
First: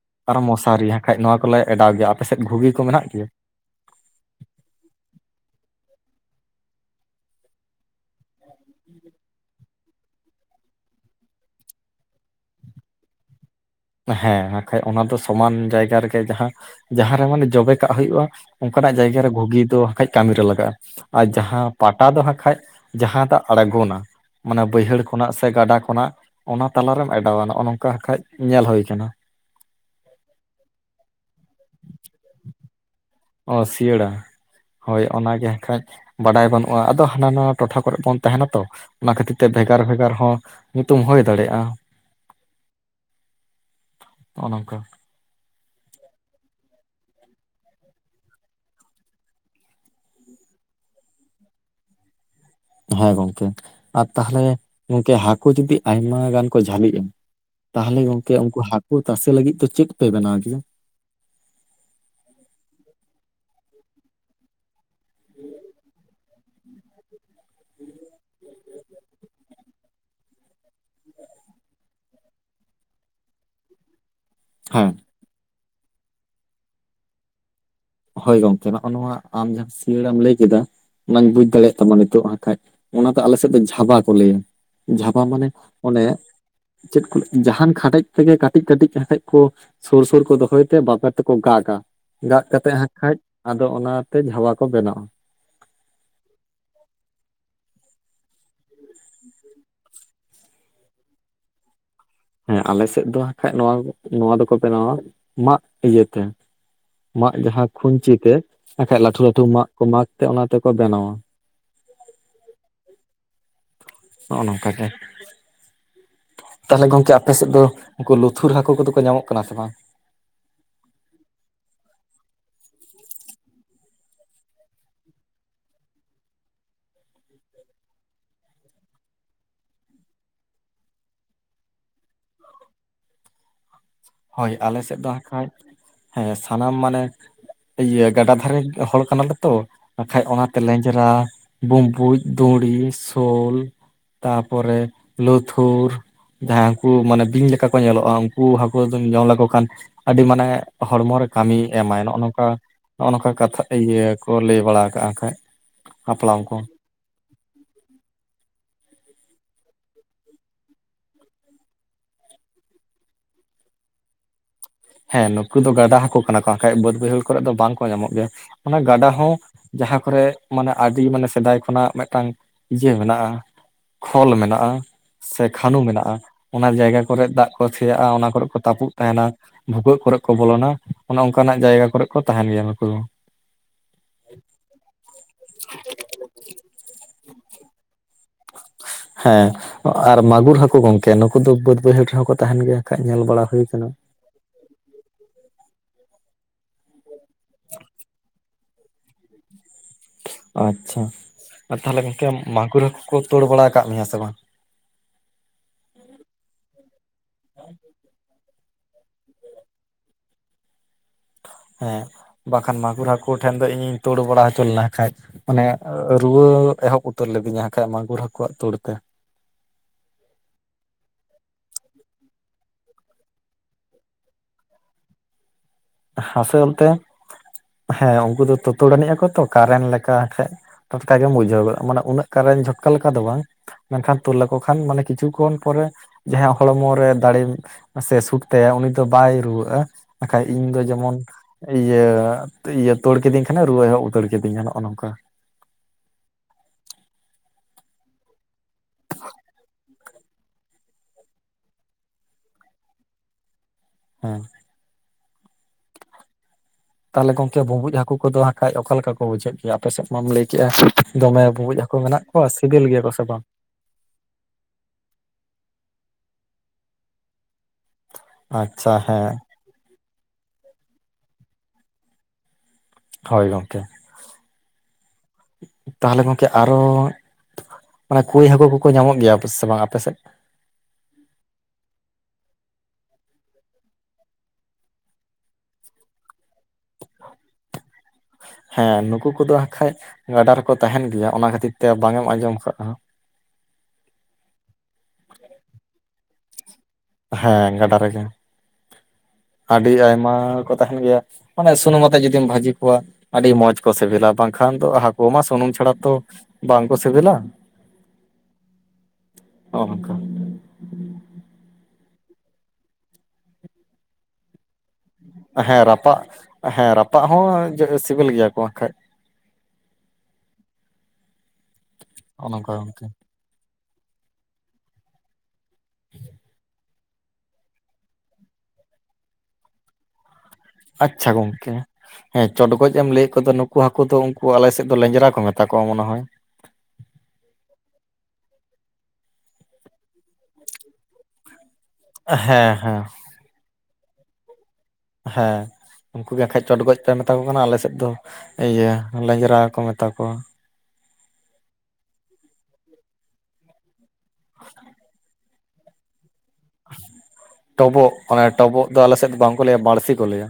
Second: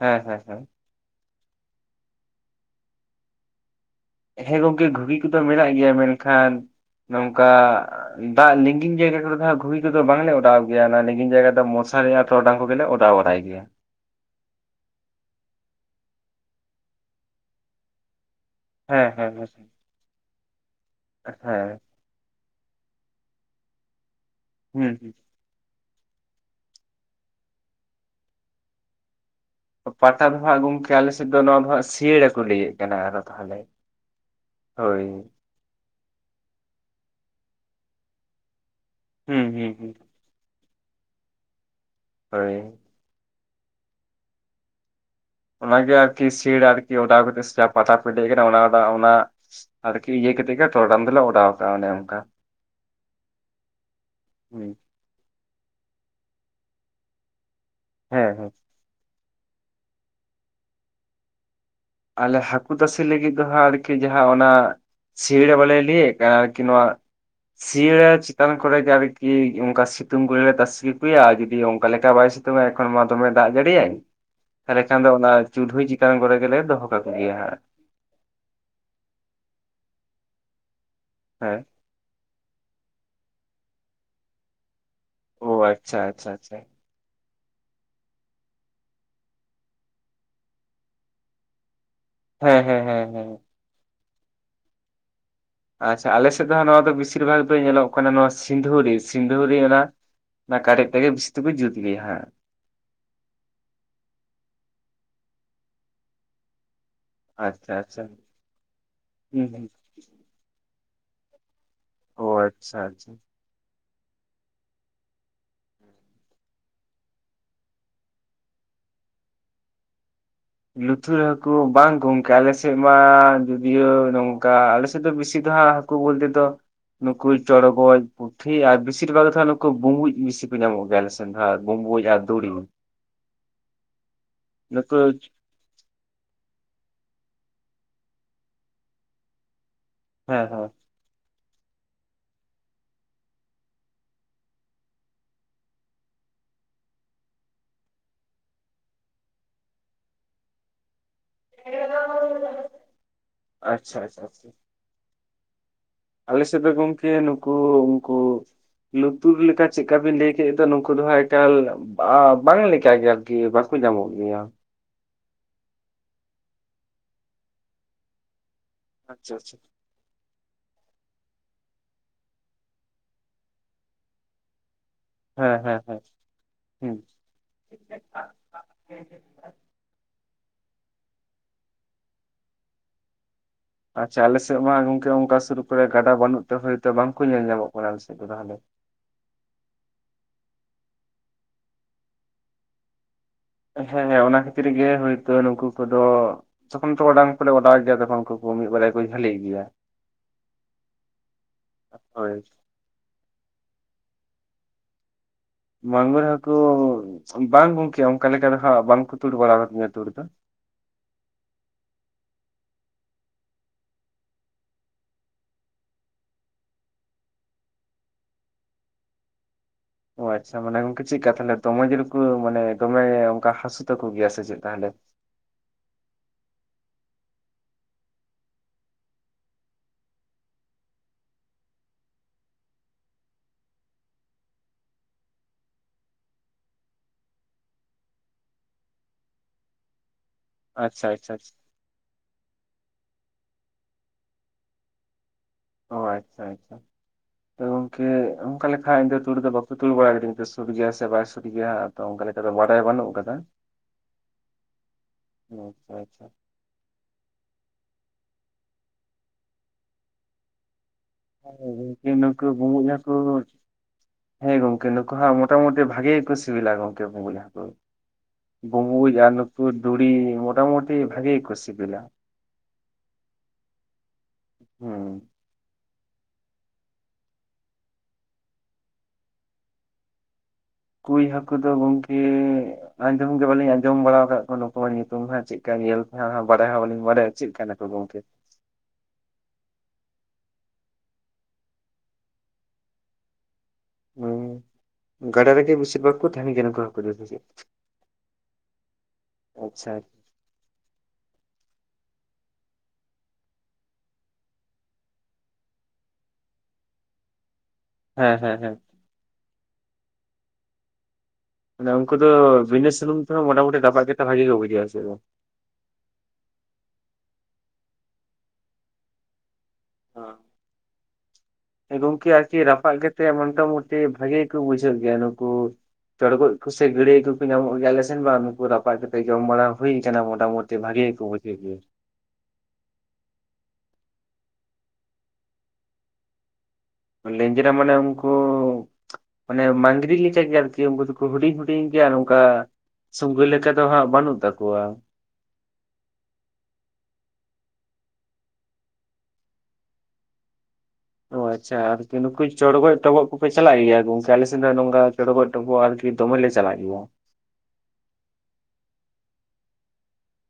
ᱦᱮᱸ ᱟᱨ ᱦᱮᱸ ᱦᱮᱸ ᱢᱚᱥᱟᱨᱤ ᱦᱟᱠᱷᱟᱡ ᱱᱚᱣᱟ ᱠᱚᱞᱮ ᱮᱰᱟᱣ ᱜᱮᱭᱟ ᱟᱯᱮᱥᱮᱫ ᱜᱷᱩᱜᱤ ᱠᱚ ᱢᱮᱱᱟᱜ ᱜᱮᱭᱟ? ᱦᱮᱸ ᱜᱚᱢᱠᱮ ᱜᱷᱩᱜᱤ ᱠᱚᱫᱚ ᱢᱮᱱᱟᱜ ᱜᱮᱭᱟ ᱢᱮᱱᱠᱷᱟᱱ ᱱᱚᱝᱠᱟ ᱫᱟᱜ ᱞᱤᱜᱤᱱ ᱡᱟᱜᱟ ᱠᱚᱨᱮ ᱫᱚ ᱦᱟᱸᱜ ᱜᱷᱩᱜᱤ ᱠᱚᱫᱚ ᱵᱟᱝᱞᱮ ᱚᱰᱟᱣ ᱜᱮᱭᱟ ᱚᱱᱟ ᱞᱤᱜᱤᱱ ᱡᱟᱭᱜᱟ ᱨᱮ ᱫᱚ ᱢᱚᱥᱟᱨᱤ ᱴᱚᱨᱟᱰᱟᱝ ᱠᱚ ᱜᱮ ᱚᱰᱟᱣ ᱵᱟᱲᱟᱭ ᱜᱮᱭᱟ ᱾ ᱦᱮᱸ ᱟᱠᱷᱟᱡ ᱚᱱᱟ ᱫᱚ ᱥᱚᱢᱟᱱ ᱡᱟᱭᱜᱟ ᱨᱮᱜᱮ ᱡᱟᱦᱟᱸ ᱡᱟᱦᱟᱸᱨᱮ ᱢᱟᱱᱮ ᱡᱚᱵᱮ ᱠᱟᱜ ᱦᱩᱭᱩᱜᱼᱟ ᱚᱱᱠᱟᱱᱟᱜ ᱦᱮᱸ ᱡᱟᱭᱜᱟ ᱨᱮ ᱦᱮᱸ ᱦᱮᱸ ᱜᱷᱩᱜᱤ ᱫᱚ ᱦᱟᱠᱷᱟᱡ ᱠᱟᱹᱢᱤ ᱨᱮ ᱞᱟᱜᱟᱜᱼᱟ ᱟᱨ ᱡᱟᱦᱟ ᱦᱮᱸ ᱯᱟᱴ ᱯᱟᱴᱟ ᱫᱚ ᱦᱟᱸᱜ ᱠᱷᱟᱡ ᱡᱟᱦᱟ ᱫᱟᱜ ᱟᱲᱜᱚᱱᱟ ᱢᱟᱱᱮ ᱦᱩᱸ ᱦᱩᱸ ᱵᱟᱹᱭᱦᱟᱹᱲ ᱠᱷᱚᱱᱟᱜ ᱥᱮ ᱜᱟᱰᱟ ᱠᱷᱚᱱᱟᱜ ᱚᱱᱟ ᱛᱟᱞᱟᱨᱮᱢ ᱚᱰᱟᱣᱟ ᱱᱚᱜᱼᱚ ᱱᱚᱝᱠᱟ ᱠᱷᱟᱡ ᱧᱮᱞ ᱦᱩᱭ ᱟᱠᱟᱱᱟ ᱯᱟᱴᱟ ᱫᱚ ᱦᱟᱸᱜ ᱜᱚᱝᱠᱮ ᱟᱞᱮᱥᱮᱫ ᱫᱚ ᱱᱚᱣᱟ ᱫᱚ ᱦᱟᱸᱜ ᱥᱤᱭᱟᱹᱲᱟ ᱠᱚ ᱞᱟᱹᱭ ᱮᱫ ᱠᱟᱱᱟ ᱟᱫᱚ ᱚ ᱥᱤᱭᱟᱹᱲᱟ ᱦᱚᱭ ᱚᱱᱟᱜᱮ ᱦᱟᱸᱠᱷᱟᱡ ᱵᱟᱰᱟᱭ ᱵᱟᱹᱱᱩᱜᱼᱟ ᱟᱫᱚ ᱦᱟᱱᱟ ᱱᱟᱣᱟ ᱴᱚᱴᱷᱟ ᱠᱚᱨᱮᱡ ᱵᱚᱱ ᱛᱟᱦᱮᱱᱟ ᱛᱚ ᱚᱱᱟ ᱠᱷᱟᱹᱛᱤᱨ ᱦᱩᱸ ᱛᱮ ᱦᱩᱸ ᱵᱷᱮᱜᱟᱨ ᱦᱩᱸ ᱵᱷᱮᱜᱟᱨ ᱦᱚᱸ ᱧᱩᱛᱩᱢ ᱦᱩᱭ ᱫᱟᱲᱮᱭᱟᱜᱼᱟ ᱾ ᱦᱳᱭ ᱱᱚᱝᱠᱟ ᱚᱱᱟᱜᱮ ᱟᱨᱠᱤ ᱥᱤᱨ ᱟᱨᱠᱤ [unintelligible] ᱠᱟᱛᱮ ᱯᱟᱛᱟ ᱠᱚ ᱫᱮᱡ ᱟᱠᱟᱱᱟ ᱚᱱᱟ ᱚᱱᱟ ᱟᱨᱠᱤ ᱤᱭᱟᱹᱠᱟᱛᱮᱜ ᱫᱚ ᱴᱚᱨᱚᱰᱟᱝ ᱫᱚᱞᱮ ᱚᱰᱟᱣ ᱠᱟ ᱚᱱᱠᱟ ᱾ ᱦᱮᱸ ᱜᱚᱢᱠᱮ ᱟᱨ ᱛᱟᱦᱮᱞᱮ ᱦᱩᱸ ᱜᱚᱢᱠᱮ ᱦᱟᱹᱠᱩ ᱡᱩᱫᱤ ᱟᱭᱢᱟ ᱜᱟᱱ ᱠᱚ ᱡᱷᱟᱹᱞᱤᱜᱼᱟ ᱛᱟᱦᱚᱞᱮ ᱜᱚᱝᱠᱮ ᱦᱮᱸ ᱦᱮᱸ ᱩᱱᱠᱩ ᱦᱟᱹᱠᱩ ᱛᱟᱥᱮ ᱞᱟᱹᱜᱤᱫ ᱛᱮ ᱪᱮᱫ ᱯᱮ ᱵᱮᱱᱟᱣ ᱜᱮᱭᱟ? ᱟᱞᱮ ᱦᱟᱹᱠᱩ ᱛᱟᱥᱤ ᱞᱟᱹᱜᱤᱫ ᱫᱚ ᱦᱟᱸᱜ ᱟᱨᱠᱤ ᱡᱟᱦᱟᱸ ᱚᱱᱟ ᱥᱤᱲ ᱵᱟᱞᱮ ᱞᱟᱹᱭᱠᱟᱜᱼᱟ ᱱᱚᱣᱟ ᱥᱤᱭᱟᱹᱲᱟ ᱪᱮᱛᱟᱱ ᱠᱚᱨᱮ ᱜᱮ ᱟᱨᱠᱤ ᱚᱱᱠᱟ ᱥᱤᱛᱩᱝ ᱠᱚ ᱛᱟᱥᱮ ᱥᱤᱭᱟ ᱡᱩᱫᱤ ᱚᱱᱠᱟ ᱞᱮᱠᱟ ᱵᱟᱭ ᱥᱤᱛᱩᱝ ᱟ ᱛᱚᱠᱷᱚᱱ ᱢᱟ ᱫᱚᱢᱮ ᱫᱟᱜ ᱡᱟᱹᱲᱤᱭᱟᱭ ᱛᱟᱦᱚᱞᱮ ᱦᱮᱸ ᱠᱷᱟᱱ ᱫᱚ ᱚᱱᱟ ᱪᱩᱞᱦᱩᱭ ᱪᱮᱛᱟᱱ ᱠᱚᱨᱮ ᱜᱮᱞᱮ ᱫᱚᱦᱚ ᱠᱟᱠᱚ ᱜᱮᱭᱟ ᱦᱟᱸᱜ ᱾ ᱦᱳᱭ ᱜᱚᱝᱠᱮ ᱱᱚᱜᱼᱚ ᱱᱚᱣᱟ ᱟᱢ ᱡᱟᱦᱟᱸ ᱥᱤᱭᱟᱹᱲᱟᱢ ᱞᱟᱹᱭ ᱠᱮᱫᱟ ᱚᱱᱟᱧ ᱵᱩᱡ ᱦᱮᱸ ᱫᱟᱲᱮᱭᱟᱜ ᱱᱤᱛᱚᱜ ᱟᱜ ᱠᱷᱟᱡ ᱚᱱᱟᱛᱮ ᱟᱞᱮᱥᱮᱫ ᱫᱚ ᱡᱷᱟᱵᱟ ᱠᱚ ᱞᱟᱹᱭᱟ ᱡᱷᱟᱵᱟ ᱢᱟᱱᱮ ᱚ ᱟᱪᱪᱷᱟ ᱚᱱᱮ ᱟᱪᱪᱷᱟ ᱟᱪᱪᱷᱟ ᱪᱮᱫ ᱠᱚ ᱡᱟᱦᱟᱱ ᱠᱷᱟᱰᱮᱡ ᱛᱮᱜᱮ ᱠᱟᱹᱴᱤᱡ ᱠᱟᱹᱴᱤᱡ ᱠᱷᱟᱴᱮᱡ ᱠᱚ ᱥᱩᱨ ᱥᱩᱨ ᱠᱚ ᱫᱚᱦᱚᱭ ᱛᱮ ᱵᱟᱵᱮᱨ ᱛᱮᱠᱚ ᱜᱟᱜᱼᱟ ᱜᱟᱜ ᱠᱟᱛᱮ ᱦᱮᱸ ᱦᱮᱸ ᱦᱮᱸ ᱦᱮᱸ ᱟᱫᱚ ᱚᱱᱟᱛᱮ ᱡᱷᱟᱣᱟ ᱠᱚ ᱵᱮᱱᱟᱜᱼᱟ ᱟᱪᱪᱷᱟ ᱟᱞᱮᱥᱮᱫ ᱫᱚ ᱦᱟᱸᱜ ᱱᱚᱣᱟ ᱫᱚ ᱵᱮᱥᱤᱨ ᱵᱷᱟᱜᱽ ᱫᱚ ᱧᱮᱞᱚᱜ ᱠᱟᱱᱟ ᱱᱚᱣᱟ ᱥᱤᱸᱫᱷᱩᱨᱤ ᱥᱤᱸᱫᱷᱩᱨᱤ ᱚᱱᱟ ᱚᱱᱟ ᱠᱟᱰᱮᱡ ᱛᱮᱜᱮ ᱵᱤᱥᱛᱤ ᱠᱚ ᱡᱩᱛ ᱜᱮᱭᱟ ᱦᱟᱸ ᱦᱮᱸ ᱟᱞᱮ ᱥᱮᱫ ᱫᱚ ᱦᱟᱸᱜ ᱠᱷᱟᱡ ᱱᱚᱣᱟ ᱱᱚᱣᱟ ᱫᱚᱠᱚ ᱵᱮᱱᱟᱣᱟ ᱢᱟᱫ ᱤᱭᱟᱹᱛᱮ ᱢᱟᱜ ᱡᱟᱦᱟᱸ ᱟᱪᱪᱷᱟ ᱟᱪᱪᱷᱟ ᱠᱷᱩᱧᱪᱤ ᱛᱮ ᱵᱟᱠᱷᱟᱡ ᱞᱟᱹᱴᱩ ᱞᱟᱹᱴᱩ ᱦᱩᱸ ᱢᱟᱜ ᱦᱩᱸ ᱠᱚ ᱢᱟᱜᱽ ᱛᱮ ᱚᱱᱟ ᱛᱮᱠᱚ ᱵᱮᱱᱟᱣᱟ ᱚ ᱟᱪᱪᱷᱟ ᱟᱪᱪᱷᱟ ᱱᱚᱜᱼᱚ ᱱᱚᱝᱠᱟ ᱜᱮ ᱾ ᱛᱟᱦᱚᱞᱮ ᱜᱚᱝᱠᱮ ᱟᱯᱮ ᱥᱮᱫ ᱫᱚ ᱩᱱᱠᱩ ᱞᱩᱛᱷᱩᱨ ᱦᱟᱹᱠᱩ ᱠᱚᱫᱚ ᱠᱚ ᱧᱟᱢᱚᱜ ᱠᱟᱱᱟ ᱥᱮ ᱵᱟᱝ? ᱞᱩᱛᱷᱩᱨ ᱦᱟᱹᱠᱩ, ᱵᱟᱝ ᱜᱚᱝᱠᱮ ᱟᱞᱮ ᱥᱮᱫ ᱢᱟ ᱡᱩᱫᱤᱭᱳ ᱱᱚᱝᱠᱟ ᱟᱞᱮ ᱥᱮᱫ ᱫᱚ ᱵᱮᱥᱤ ᱫᱚ ᱦᱟᱸᱜ ᱠᱩ ᱵᱚᱞᱛᱮ ᱛᱚ ᱱᱚᱠᱩ ᱪᱚᱲᱜᱚᱡ ᱯᱩᱛᱷᱤ ᱟᱨ ᱵᱤᱥᱤᱨ ᱵᱷᱟᱜᱽ ᱫᱚ ᱱᱩᱠᱩ ᱵᱩᱸᱵᱩᱡ ᱵᱤᱥᱤ ᱠᱚ ᱧᱟᱢᱚᱜ ᱜᱮᱭᱟ ᱟᱞᱮᱥᱮᱱ ᱫᱚ ᱟᱨ ᱵᱩᱸᱵᱩᱡ ᱟᱨ ᱫᱩᱲᱤ᱾ ᱦᱳᱭ ᱟᱞᱮ ᱥᱮᱫ ᱱᱩᱠᱩ ᱫᱚ ᱦᱟᱸᱜ ᱠᱷᱟᱡ ᱦᱮᱸ ᱥᱟᱱᱟᱢ ᱢᱟᱱᱮ, ᱤᱭᱟᱹ ᱜᱟᱰᱟ ᱫᱷᱟᱨᱮ ᱦᱚᱲ ᱠᱟᱱᱟᱞᱮ ᱛᱚ ᱵᱟᱠᱷᱟᱡ ᱦᱮᱸ ᱦᱮᱸ ᱚᱱᱟᱛᱮᱞᱮ ᱪᱮᱨᱟ ᱵᱩᱸᱵᱩᱡ, ᱫᱩᱲᱤ, ᱥᱳᱞ ᱛᱟ ᱯᱚᱨᱮ ᱞᱩᱛᱷᱩᱨ ᱡᱟᱦᱟᱸᱭ ᱩᱱᱠᱩ ᱢᱟᱱᱮ ᱵᱤᱧ ᱞᱮᱠᱟ ᱠᱚ ᱧᱮᱞᱚᱜ-ᱟ ᱩᱱᱠᱩ [unintelligible] ᱡᱚᱢ ᱞᱮᱠᱚ ᱠᱷᱟᱱ ᱟᱹᱰᱤ ᱢᱟᱱᱮ ᱦᱚᱲᱢᱚᱨ ᱠᱟᱹᱢᱤ ᱮᱢᱟᱭ ᱱᱚᱜ-ᱚ ᱱᱚᱝᱠᱟ ᱱᱚᱜ-ᱚ ᱱᱚᱝᱠᱟ ᱠᱟᱛᱷᱟ ᱟᱪᱪᱷᱟ ᱤᱭᱟᱹ ᱟᱪᱪᱷᱟ ᱠᱚ ᱟᱪᱪᱷᱟ ᱞᱟᱹᱭ ᱵᱟᱲᱟ ᱠᱟᱜ-ᱟ ᱠᱷᱟᱡ ᱦᱟᱯᱲᱟᱢ ᱟᱞᱮ ᱠᱚ ᱥᱮᱫ ᱜᱚᱝᱠᱮ ᱱᱩᱠᱩ ᱩᱱᱠᱩ ᱞᱩᱛᱩᱨ ᱞᱮᱠᱟ ᱪᱮᱜᱠᱟᱵᱤᱱ ᱞᱟᱹᱭ ᱠᱮᱫ ᱫᱚ ᱱᱩᱠᱩ ᱫᱚ ᱦᱟᱸᱜ ᱮᱠᱟᱞ ᱟ ᱵᱟᱝ ᱞᱮᱠᱟ ᱜᱮ ᱟᱨᱠᱤ ᱵᱟᱠᱚ ᱧᱟᱢᱚᱜ ᱜᱮᱭᱟ᱾ ᱦᱮᱸ ᱱᱩᱠᱩ ᱫᱚ ᱜᱟᱰᱟ ᱦᱟᱹᱠᱩ ᱠᱟᱱᱟ ᱠᱚ ᱠᱷᱟᱹᱡ ᱵᱟᱹᱫᱽ, ᱵᱟᱹᱭᱦᱟᱹᱲ ᱠᱚᱨᱮ ᱫᱚ ᱵᱟᱝ ᱠᱚ ᱧᱟᱢᱚᱜ ᱜᱮᱭᱟ ᱚᱱᱟ ᱜᱟᱰᱟ ᱦᱚᱸ ᱟᱪᱪᱷᱟ ᱟᱪᱪᱷᱟ ᱡᱟᱦᱟᱸ ᱠᱚᱨᱮ ᱢᱟᱱᱮ ᱟᱹᱰᱤ ᱢᱟᱱᱮ ᱥᱮᱫᱟᱭ ᱠᱷᱚᱱᱟᱜ ᱢᱤᱫᱴᱟᱝ ᱤᱭᱟᱹ ᱢᱮᱱᱟᱜ-ᱟ ᱠᱷᱚᱞ ᱢᱮᱱᱟᱜ-ᱟ᱾ ᱥᱮ ᱦᱮᱸ ᱠᱷᱟᱱᱩ ᱦᱮᱸ ᱦᱮᱸ ᱢᱮᱱᱟᱜ-ᱟ ᱚᱱᱟ ᱦᱩᱸ ᱡᱟᱭᱜᱟ ᱠᱚᱨᱮᱫ ᱫᱟᱜ ᱠᱚ ᱥᱮᱭᱟᱜ-ᱟ ᱚᱱᱟ ᱠᱚᱨᱮ ᱠᱚ ᱛᱟᱹᱯᱩᱜ ᱛᱟᱦᱮᱱᱟ᱾ ᱵᱷᱩᱜᱟᱹᱜ ᱠᱚᱨᱮ ᱠᱚ ᱵᱚᱞᱚᱱᱟ ᱚᱱᱚ ᱚᱱᱠᱟᱱᱟᱜ ᱡᱟᱭᱜᱟ ᱠᱚᱨᱮ ᱠᱚ ᱛᱟᱦᱮᱱ ᱜᱮᱭᱟ ᱱᱩᱠᱩ ᱫᱚ᱾ ᱟᱪᱪᱷᱟ ᱟᱞᱮᱥᱮᱫ ᱢᱟ ᱜᱚᱝᱠᱮ ᱚᱱᱠᱟ ᱥᱩᱨᱩ ᱠᱚᱨᱮ ᱜᱟᱰᱟ ᱵᱟᱹᱱᱩᱜ ᱛᱮ ᱦᱳᱭᱛᱳ ᱵᱟᱝᱠᱚ ᱧᱮᱞ ᱧᱟᱢᱚᱜ ᱠᱟᱱᱟ ᱟᱞᱮᱥᱮᱫ ᱫᱚ ᱛᱟᱦᱚᱞᱮ᱾ ᱦᱮᱸ ᱟᱨ ᱢᱟᱜᱩᱨ ᱦᱟᱹᱠᱩ ᱜᱚᱝᱠᱮ ᱱᱩᱠᱩ ᱫᱚ ᱵᱟᱹᱫ ᱵᱟᱹᱭᱦᱟᱹᱲ ᱨᱮᱦᱚᱸ ᱠᱚ ᱛᱟᱦᱮᱱ ᱜᱮᱭᱟ ᱠᱷᱟᱡ ᱧᱮᱞ ᱵᱟᱲᱟ ᱦᱩᱭ ᱦᱮᱸ ᱠᱟᱱᱟ᱾ ᱦᱮᱸ, ᱚᱱᱟ ᱠᱷᱟᱹᱛᱤᱨ ᱜᱮ ᱦᱳᱭᱛᱳ ᱱᱩᱠᱩ ᱠᱚᱫᱚ ᱛᱚᱠᱷᱚᱱ ᱴᱚᱨᱚᱰᱟᱝ ᱠᱚᱞᱮ ᱚᱰᱟᱣ ᱜᱮᱭᱟ ᱛᱚᱠᱷᱚᱱ ᱩᱱᱠᱩ ᱠᱚ ᱢᱤᱫ-ᱵᱟᱨᱭᱟ ᱠᱚ ᱡᱷᱟᱹᱞᱤᱜ ᱜᱮᱭᱟ᱾ ᱟᱪᱪᱷᱟ ᱛᱟᱦᱚᱞᱮ ᱜᱚᱝᱠᱮ ᱦᱳᱭ ᱢᱟᱜᱩᱨ ᱦᱟᱹᱠᱩ ᱠᱚ ᱛᱟᱹᱲ ᱵᱟᱲᱟ ᱟᱠᱟᱫ ᱢᱮᱭᱟ ᱥᱮ ᱵᱟᱝ? ᱢᱟᱜᱩᱨ ᱦᱟᱹᱠᱩ ᱵᱟᱝ ᱜᱚᱝᱠᱮ ᱚᱱᱠᱟ ᱞᱮᱠᱟ ᱫᱚ ᱦᱟᱸᱜ ᱵᱟᱝᱠᱚ ᱛᱩᱲ ᱵᱟᱲᱟ ᱟᱠᱟᱫᱤᱧᱟ ᱛᱩᱲ ᱫᱚ᱾ ᱦᱮᱸ ᱵᱟᱠᱷᱟᱱ ᱢᱟᱜᱩᱨ ᱦᱟᱹᱠᱩ ᱴᱷᱮᱱ ᱫᱚ ᱤᱧᱤᱧ ᱛᱩᱲ ᱵᱟᱲᱟ ᱦᱚᱪᱚ ᱞᱮᱱᱟ ᱦᱟᱜ ᱠᱷᱟᱡ ᱚᱱᱮ ᱨᱩᱣᱟᱹ ᱮᱦᱚᱵ ᱩᱛᱟᱹᱨ ᱞᱤᱫᱤᱧᱟ ᱦᱟᱜ ᱠᱷᱟᱡ ᱢᱟᱜᱩᱨ ᱦᱟᱹᱠᱩᱣᱟᱜ ᱛᱳᱲ ᱛᱮ᱾ ᱚ ᱟᱪᱪᱷᱟ ᱢᱟᱱᱮ ᱜᱚᱝᱠᱮ ᱪᱮᱜᱠᱟ ᱛᱟᱦᱚᱞᱮ ᱫᱚᱢᱮ ᱡᱳᱨ ᱠᱚ ᱢᱟᱱᱮ ᱫᱚᱢᱮ ᱚᱱᱠᱟ ᱦᱟᱹᱥᱩ ᱛᱟᱠᱚ ᱜᱮᱭᱟ ᱥᱮ ᱪᱮᱫ ᱛᱟᱦᱚᱞᱮ? ᱦᱟᱹᱥᱩ ᱚᱱᱛᱮ ᱦᱮᱸ ᱩᱱᱠᱩ ᱫᱚ ᱛᱳᱛᱳᱲ ᱟᱹᱱᱤᱡ ᱟᱠᱚ ᱛᱚ ᱠᱟᱨᱮᱱᱴ ᱞᱮᱠᱟ ᱠᱷᱟ ᱴᱚᱴᱠᱟ ᱜᱮᱢ ᱵᱩᱡᱷᱟᱹᱣ ᱜᱚᱫᱟ ᱢᱟᱱᱮ ᱩᱱᱟᱹᱜ ᱠᱟᱨᱮᱱᱴ ᱡᱷᱚᱴᱠᱟ ᱞᱮᱠᱟ ᱫᱚ ᱵᱟᱝ᱾ ᱢᱮᱱᱠᱷᱟᱱ ᱛᱩᱲ ᱞᱮᱠᱚ ᱠᱷᱟᱱ ᱢᱟᱱᱮ ᱠᱤᱪᱷᱩ ᱠᱷᱚᱱ ᱯᱚᱨᱮ ᱡᱟᱦᱟᱸᱭᱟᱜ ᱦᱚᱲᱢᱚ ᱨᱮ ᱫᱟᱲᱮ ᱥᱮ ᱥᱩᱴ ᱛᱟᱭᱟ ᱩᱱᱤ ᱫᱚᱚ ᱵᱟᱭ ᱨᱩᱣᱟᱹᱜᱼᱟ᱾ ᱵᱟᱠᱷᱟᱡ ᱤᱧ ᱫᱚ ᱟᱪᱪᱷᱟ ᱡᱮᱢᱚᱱ ᱟᱪᱪᱷᱟ ᱟᱪᱪᱷᱟ ᱤᱭᱟᱹ ᱤᱭᱟᱹ ᱛᱳᱲ ᱠᱤᱫᱤᱧ ᱠᱷᱟᱱᱮ ᱨᱩᱣᱟᱹ ᱮᱦᱚᱵ ᱩᱛᱟᱹᱲ ᱠᱤᱫᱤᱧᱟ ᱱᱚᱜᱼᱚ ᱱᱚᱝᱠᱟ᱾ ᱚ ᱟᱪᱪᱷᱟ ᱟᱪᱪᱷᱟ ᱛᱚ ᱜᱚᱝᱠᱮ ᱚᱱᱠᱟ ᱞᱮᱠᱷᱟᱡ ᱫᱚ ᱛᱩᱲ ᱫᱚ ᱵᱟᱠᱚ ᱛᱩᱲ ᱵᱟᱲᱟ ᱠᱟᱹᱫᱤᱧᱟ ᱥᱩᱴ ᱜᱮᱭᱟ ᱥᱮ ᱵᱟᱭ ᱥᱩᱴ ᱜᱮᱭᱟ ᱛᱚ ᱚᱱᱠᱟ ᱞᱮᱠᱟ ᱫᱚ ᱵᱟᱰᱟᱭ ᱵᱟᱹᱱᱩᱜ ᱠᱟᱫᱟ᱾ ᱦᱮᱸ᱾ ᱚ ᱟᱪᱪᱷᱟ ᱟᱪᱪᱷᱟ᱾ ᱛᱟᱦᱚᱞᱮ ᱜᱚᱝᱠᱮ ᱵᱩᱸᱵᱩᱡ ᱦᱟᱹᱠᱩ ᱠᱚᱫᱚ ᱦᱟᱸᱜ ᱠᱷᱟᱡ ᱚᱠᱟ ᱞᱮᱠᱟ ᱠᱚ ᱵᱩᱡᱷᱟᱹᱜ ᱜᱮᱭᱟ ᱟᱯᱮ ᱥᱮᱫ ᱢᱟᱢ ᱞᱟᱹᱭ ᱠᱮᱼᱟ? ᱫᱚᱢᱮ ᱟᱨ ᱵᱩᱸᱵᱩᱡ ᱦᱟᱹᱠᱩ ᱜᱚᱝᱠᱮ ᱢᱮᱱᱟᱜ ᱱᱩᱠᱩ ᱠᱚᱣᱟ ᱥᱤᱵᱤᱞ ᱵᱩᱸᱵᱩᱡ ᱜᱮᱭᱟ ᱠᱚ ᱦᱟᱹᱠᱩ ᱥᱮ ᱵᱟᱝ? ᱦᱮᱸ ᱜᱚᱝᱠᱮ ᱱᱩᱠᱩ ᱦᱟᱜ ᱢᱚᱴᱟᱢᱩᱴᱤ ᱵᱷᱟᱜᱮ ᱜᱮ ᱠᱚ ᱥᱤᱵᱤᱞᱟ ᱜᱚᱝᱠᱮ ᱵᱩᱸᱵᱩᱡ ᱦᱟᱹᱠᱩ᱾ ᱟᱪᱪᱷᱟ ᱵᱩᱸᱵᱩᱡ ᱦᱮᱸ ᱟᱨ ᱱᱩᱠᱩ ᱫᱩᱲᱤ ᱢᱚᱴᱟᱢᱩᱴᱤ ᱵᱷᱟᱜᱮ ᱠᱚ ᱥᱤᱵᱤᱞᱟ᱾ ᱦᱳᱭ ᱜᱚᱝᱠᱮ᱾ ᱦᱩᱸ ᱛᱟᱦᱚᱞᱮ ᱜᱚᱝᱠᱮ ᱟᱨᱚ ᱚᱱᱮ ᱠᱳᱭ ᱦᱟᱹᱠᱩ ᱠᱚᱠᱚ ᱧᱟᱢᱚᱜ ᱜᱮᱭᱟ ᱥᱮ ᱵᱟᱝ ᱟᱯᱮ ᱥᱮᱫ? ᱠᱳᱭ ᱦᱟᱹᱠᱩ ᱫᱚ ᱜᱚᱝᱠᱮ ᱟᱸᱡᱚᱢᱜᱮ ᱵᱟᱹᱞᱤᱧ ᱟᱸᱡᱚᱢ ᱵᱟᱲᱟ ᱟᱠᱟᱫ ᱠᱚᱣᱟ ᱱᱩᱠᱩ ᱟᱜ ᱧᱩᱛᱩᱢ ᱦᱟᱸᱜ ᱪᱮᱫ ᱠᱟ ᱧᱮᱞ ᱛᱮᱦ ᱦᱚᱸᱜ ᱵᱟᱰᱟᱭ ᱦᱚᱸ ᱵᱟᱞᱤᱧ ᱵᱟᱰᱟᱭᱟ ᱪᱮᱫ ᱞᱮᱠᱟ ᱱᱟᱠᱚ ᱜᱚᱝᱠᱮ᱾ ᱦᱮᱸ ᱱᱩᱠᱩ ᱠᱚᱫᱚ ᱦᱟᱸᱜ ᱠᱷᱟᱡ ᱜᱟᱰᱟ ᱨᱮᱠᱚ ᱛᱟᱦᱮᱱ ᱜᱮᱭᱟ ᱚᱱᱟ ᱠᱷᱟᱹᱛᱤᱨ ᱛᱮ ᱵᱟᱝ ᱮᱢ ᱟᱸᱡᱚᱢ ᱠᱟᱜᱼᱟ᱾ ᱢᱟᱱᱮ ᱜᱟᱰᱟ ᱨᱮᱜᱮ ᱵᱤᱥᱤᱨ ᱵᱷᱟᱜ ᱠᱚ ᱛᱟᱦᱮᱸᱱ ᱜᱤᱭᱟ ᱱᱩᱠᱩ ᱫᱚ ᱥᱮ ᱪᱮᱫ? ᱦᱮᱸ ᱜᱟᱰᱟ ᱨᱮᱜᱮ ᱟᱪᱪᱷᱟ ᱟᱹᱰᱤ ᱟᱭᱢᱟ ᱠᱚ ᱛᱟᱦᱮᱱ ᱜᱮᱭᱟ᱾ ᱚᱱᱮ ᱥᱩᱱᱩᱢ ᱟᱛᱮᱜ ᱡᱩᱫᱤᱢ ᱵᱷᱟᱹᱡᱤ ᱠᱚᱣᱟ ᱟᱹᱰᱤ ᱢᱚᱸᱪ ᱠᱚ ᱥᱤᱵᱤᱞᱟ ᱵᱟᱝᱠᱷᱟᱱ ᱫᱚ ᱦᱟᱹᱠᱩ ᱢᱟ ᱥᱩᱱᱩᱢ ᱪᱷᱟᱲᱟ ᱛᱚ ᱵᱟᱝᱠᱚ ᱥᱤᱵᱤᱞᱟ᱾ ᱦᱮᱸ ᱦᱮᱸ ᱦᱮᱸ᱾ ᱚᱱ ᱚᱝᱠᱟ᱾ ᱢᱟᱱᱮ ᱩᱱᱠᱩ ᱫᱚ ᱵᱤᱱᱟᱹ ᱥᱩᱱᱩᱢ ᱛᱮᱦᱚᱸ ᱢᱚᱴᱟᱢᱩᱴᱤ ᱨᱟᱯᱟᱜ ᱠᱟᱛᱮ ᱵᱷᱟᱜᱤ ᱠᱚ ᱵᱩᱡᱷᱟᱜᱼᱟ ᱥᱮ ᱪᱮᱫ ᱜᱚᱝ? ᱦᱮᱸ ᱨᱟᱯᱟᱜ ᱦᱮᱸ ᱨᱟᱯᱟᱜ ᱦᱚᱸ ᱡᱮ ᱥᱤᱵᱤᱞ ᱜᱮᱭᱟ ᱠᱚ ᱦᱟᱜ ᱠᱷᱟᱡ᱾ ᱦᱚᱸ, ᱦᱮᱸ ᱜᱚᱢᱠᱮ ᱱᱚᱜᱼᱚ ᱟᱨᱠᱤ ᱱᱚᱝᱠᱟ ᱨᱟᱯᱟᱜ ᱜᱚᱝᱠᱮ ᱠᱟᱛᱮᱜ ᱢᱚᱴᱟᱢᱩᱴᱤ ᱵᱷᱟᱜᱮ ᱜᱮ ᱠᱚ ᱵᱩᱡᱷᱟᱹᱜ ᱜᱮᱭᱟ ᱱᱩᱠᱩ ᱪᱚᱲᱜᱚᱡ ᱠᱩ, ᱥᱮ ᱜᱟᱹᱲᱟᱹᱭ ᱠᱚᱠᱚ ᱧᱟᱢᱚᱜ ᱜᱮᱭᱟ ᱟᱞᱮ ᱥᱮᱱ ᱵᱟᱝ ᱱᱩᱠᱩ ᱨᱟᱯᱟᱜ ᱠᱟᱛᱮ ᱡᱚᱢ ᱵᱟᱲᱟ ᱦᱩᱭ ᱠᱟᱱᱟ ᱢᱚᱴᱟᱢᱚᱴ᱾ ᱟᱪᱪᱷᱟ ᱜᱚᱝᱠᱮ, ᱦᱮᱸ ᱪᱚᱰᱜᱚᱡ ᱮᱢ ᱞᱟᱹᱭᱮᱫ ᱠᱚᱫᱚ ᱱᱩᱠᱩ ᱦᱟᱹᱠᱩ ᱫᱚ ᱩᱱᱠᱩ ᱟᱞᱮᱥᱮᱫ ᱫᱚ ᱞᱮᱸᱡᱽᱨᱟ ᱠᱚ ᱢᱮᱛᱟ ᱠᱚᱣᱟ ᱢᱚᱱᱮ ᱦᱳᱭ᱾ ᱞᱮᱸᱡᱽᱨᱟ ᱢᱟᱱᱮ ᱩᱱᱠᱩ‌ ᱢᱟᱱᱮ ᱢᱟᱹᱝᱜᱨᱤ ᱞᱮᱠᱟ ᱜᱮ ᱟᱨᱠᱤ ᱩᱱᱠᱩ ᱦᱩᱰᱤᱧ ᱦᱩᱰᱤᱧ ᱜᱮᱭᱟ ᱟᱨ ᱱᱚᱝᱠᱟ ᱦᱮᱸ ᱦᱮᱸ ᱥᱩᱜᱟᱹ ᱞᱮᱠᱟ ᱫᱚ ᱦᱟᱸᱜ ᱵᱟᱹᱱᱩᱜ ᱛᱟᱠᱚᱣᱟ᱾ ᱦᱮᱸ, ᱩᱱᱠᱩ ᱜᱮ ᱦᱟᱜ ᱠᱷᱟᱡ ᱪᱚᱰᱜᱚᱡ ᱯᱮ ᱢᱮᱛᱟ ᱠᱚ ᱠᱟᱱᱟ ᱟᱞᱮᱥᱮᱫ ᱫᱚ ᱤᱭᱟᱹ ᱞᱮᱸᱡᱽᱨᱟ ᱠᱚ ᱢᱮᱛᱟ ᱠᱚᱣᱟ᱾ ᱚ ᱟᱪᱪᱷᱟ ᱟᱨᱠᱤ ᱱᱩᱠᱩ ᱪᱚᱲᱜᱚᱡ ᱴᱚᱵᱚᱜ ᱠᱚᱯᱮ ᱪᱟᱞᱟᱜ ᱜᱮᱭᱟ ᱜᱚᱝᱠᱮ ᱟᱞᱮᱥᱮᱫ ᱫᱚ ᱱᱚᱝᱠᱟ ᱪᱚᱲᱜᱚᱡ ᱴᱚᱵᱚᱜ ᱟᱨᱠᱤ ᱫᱚᱢᱮᱞᱮ ᱞᱮ ᱪᱟᱞᱟᱜ ᱜᱮᱭᱟ᱾ ᱴᱚᱵᱚᱜ ᱚᱱᱟ ᱴᱚᱵᱚᱜ ᱫᱚ ᱟᱞᱮᱥᱮᱫ ᱫᱚ ᱵᱟᱝᱠᱚ ᱞᱟᱹᱭᱟ ᱵᱟᱹᱲᱥᱤ ᱠᱚ ᱞᱟᱹᱭᱟ᱾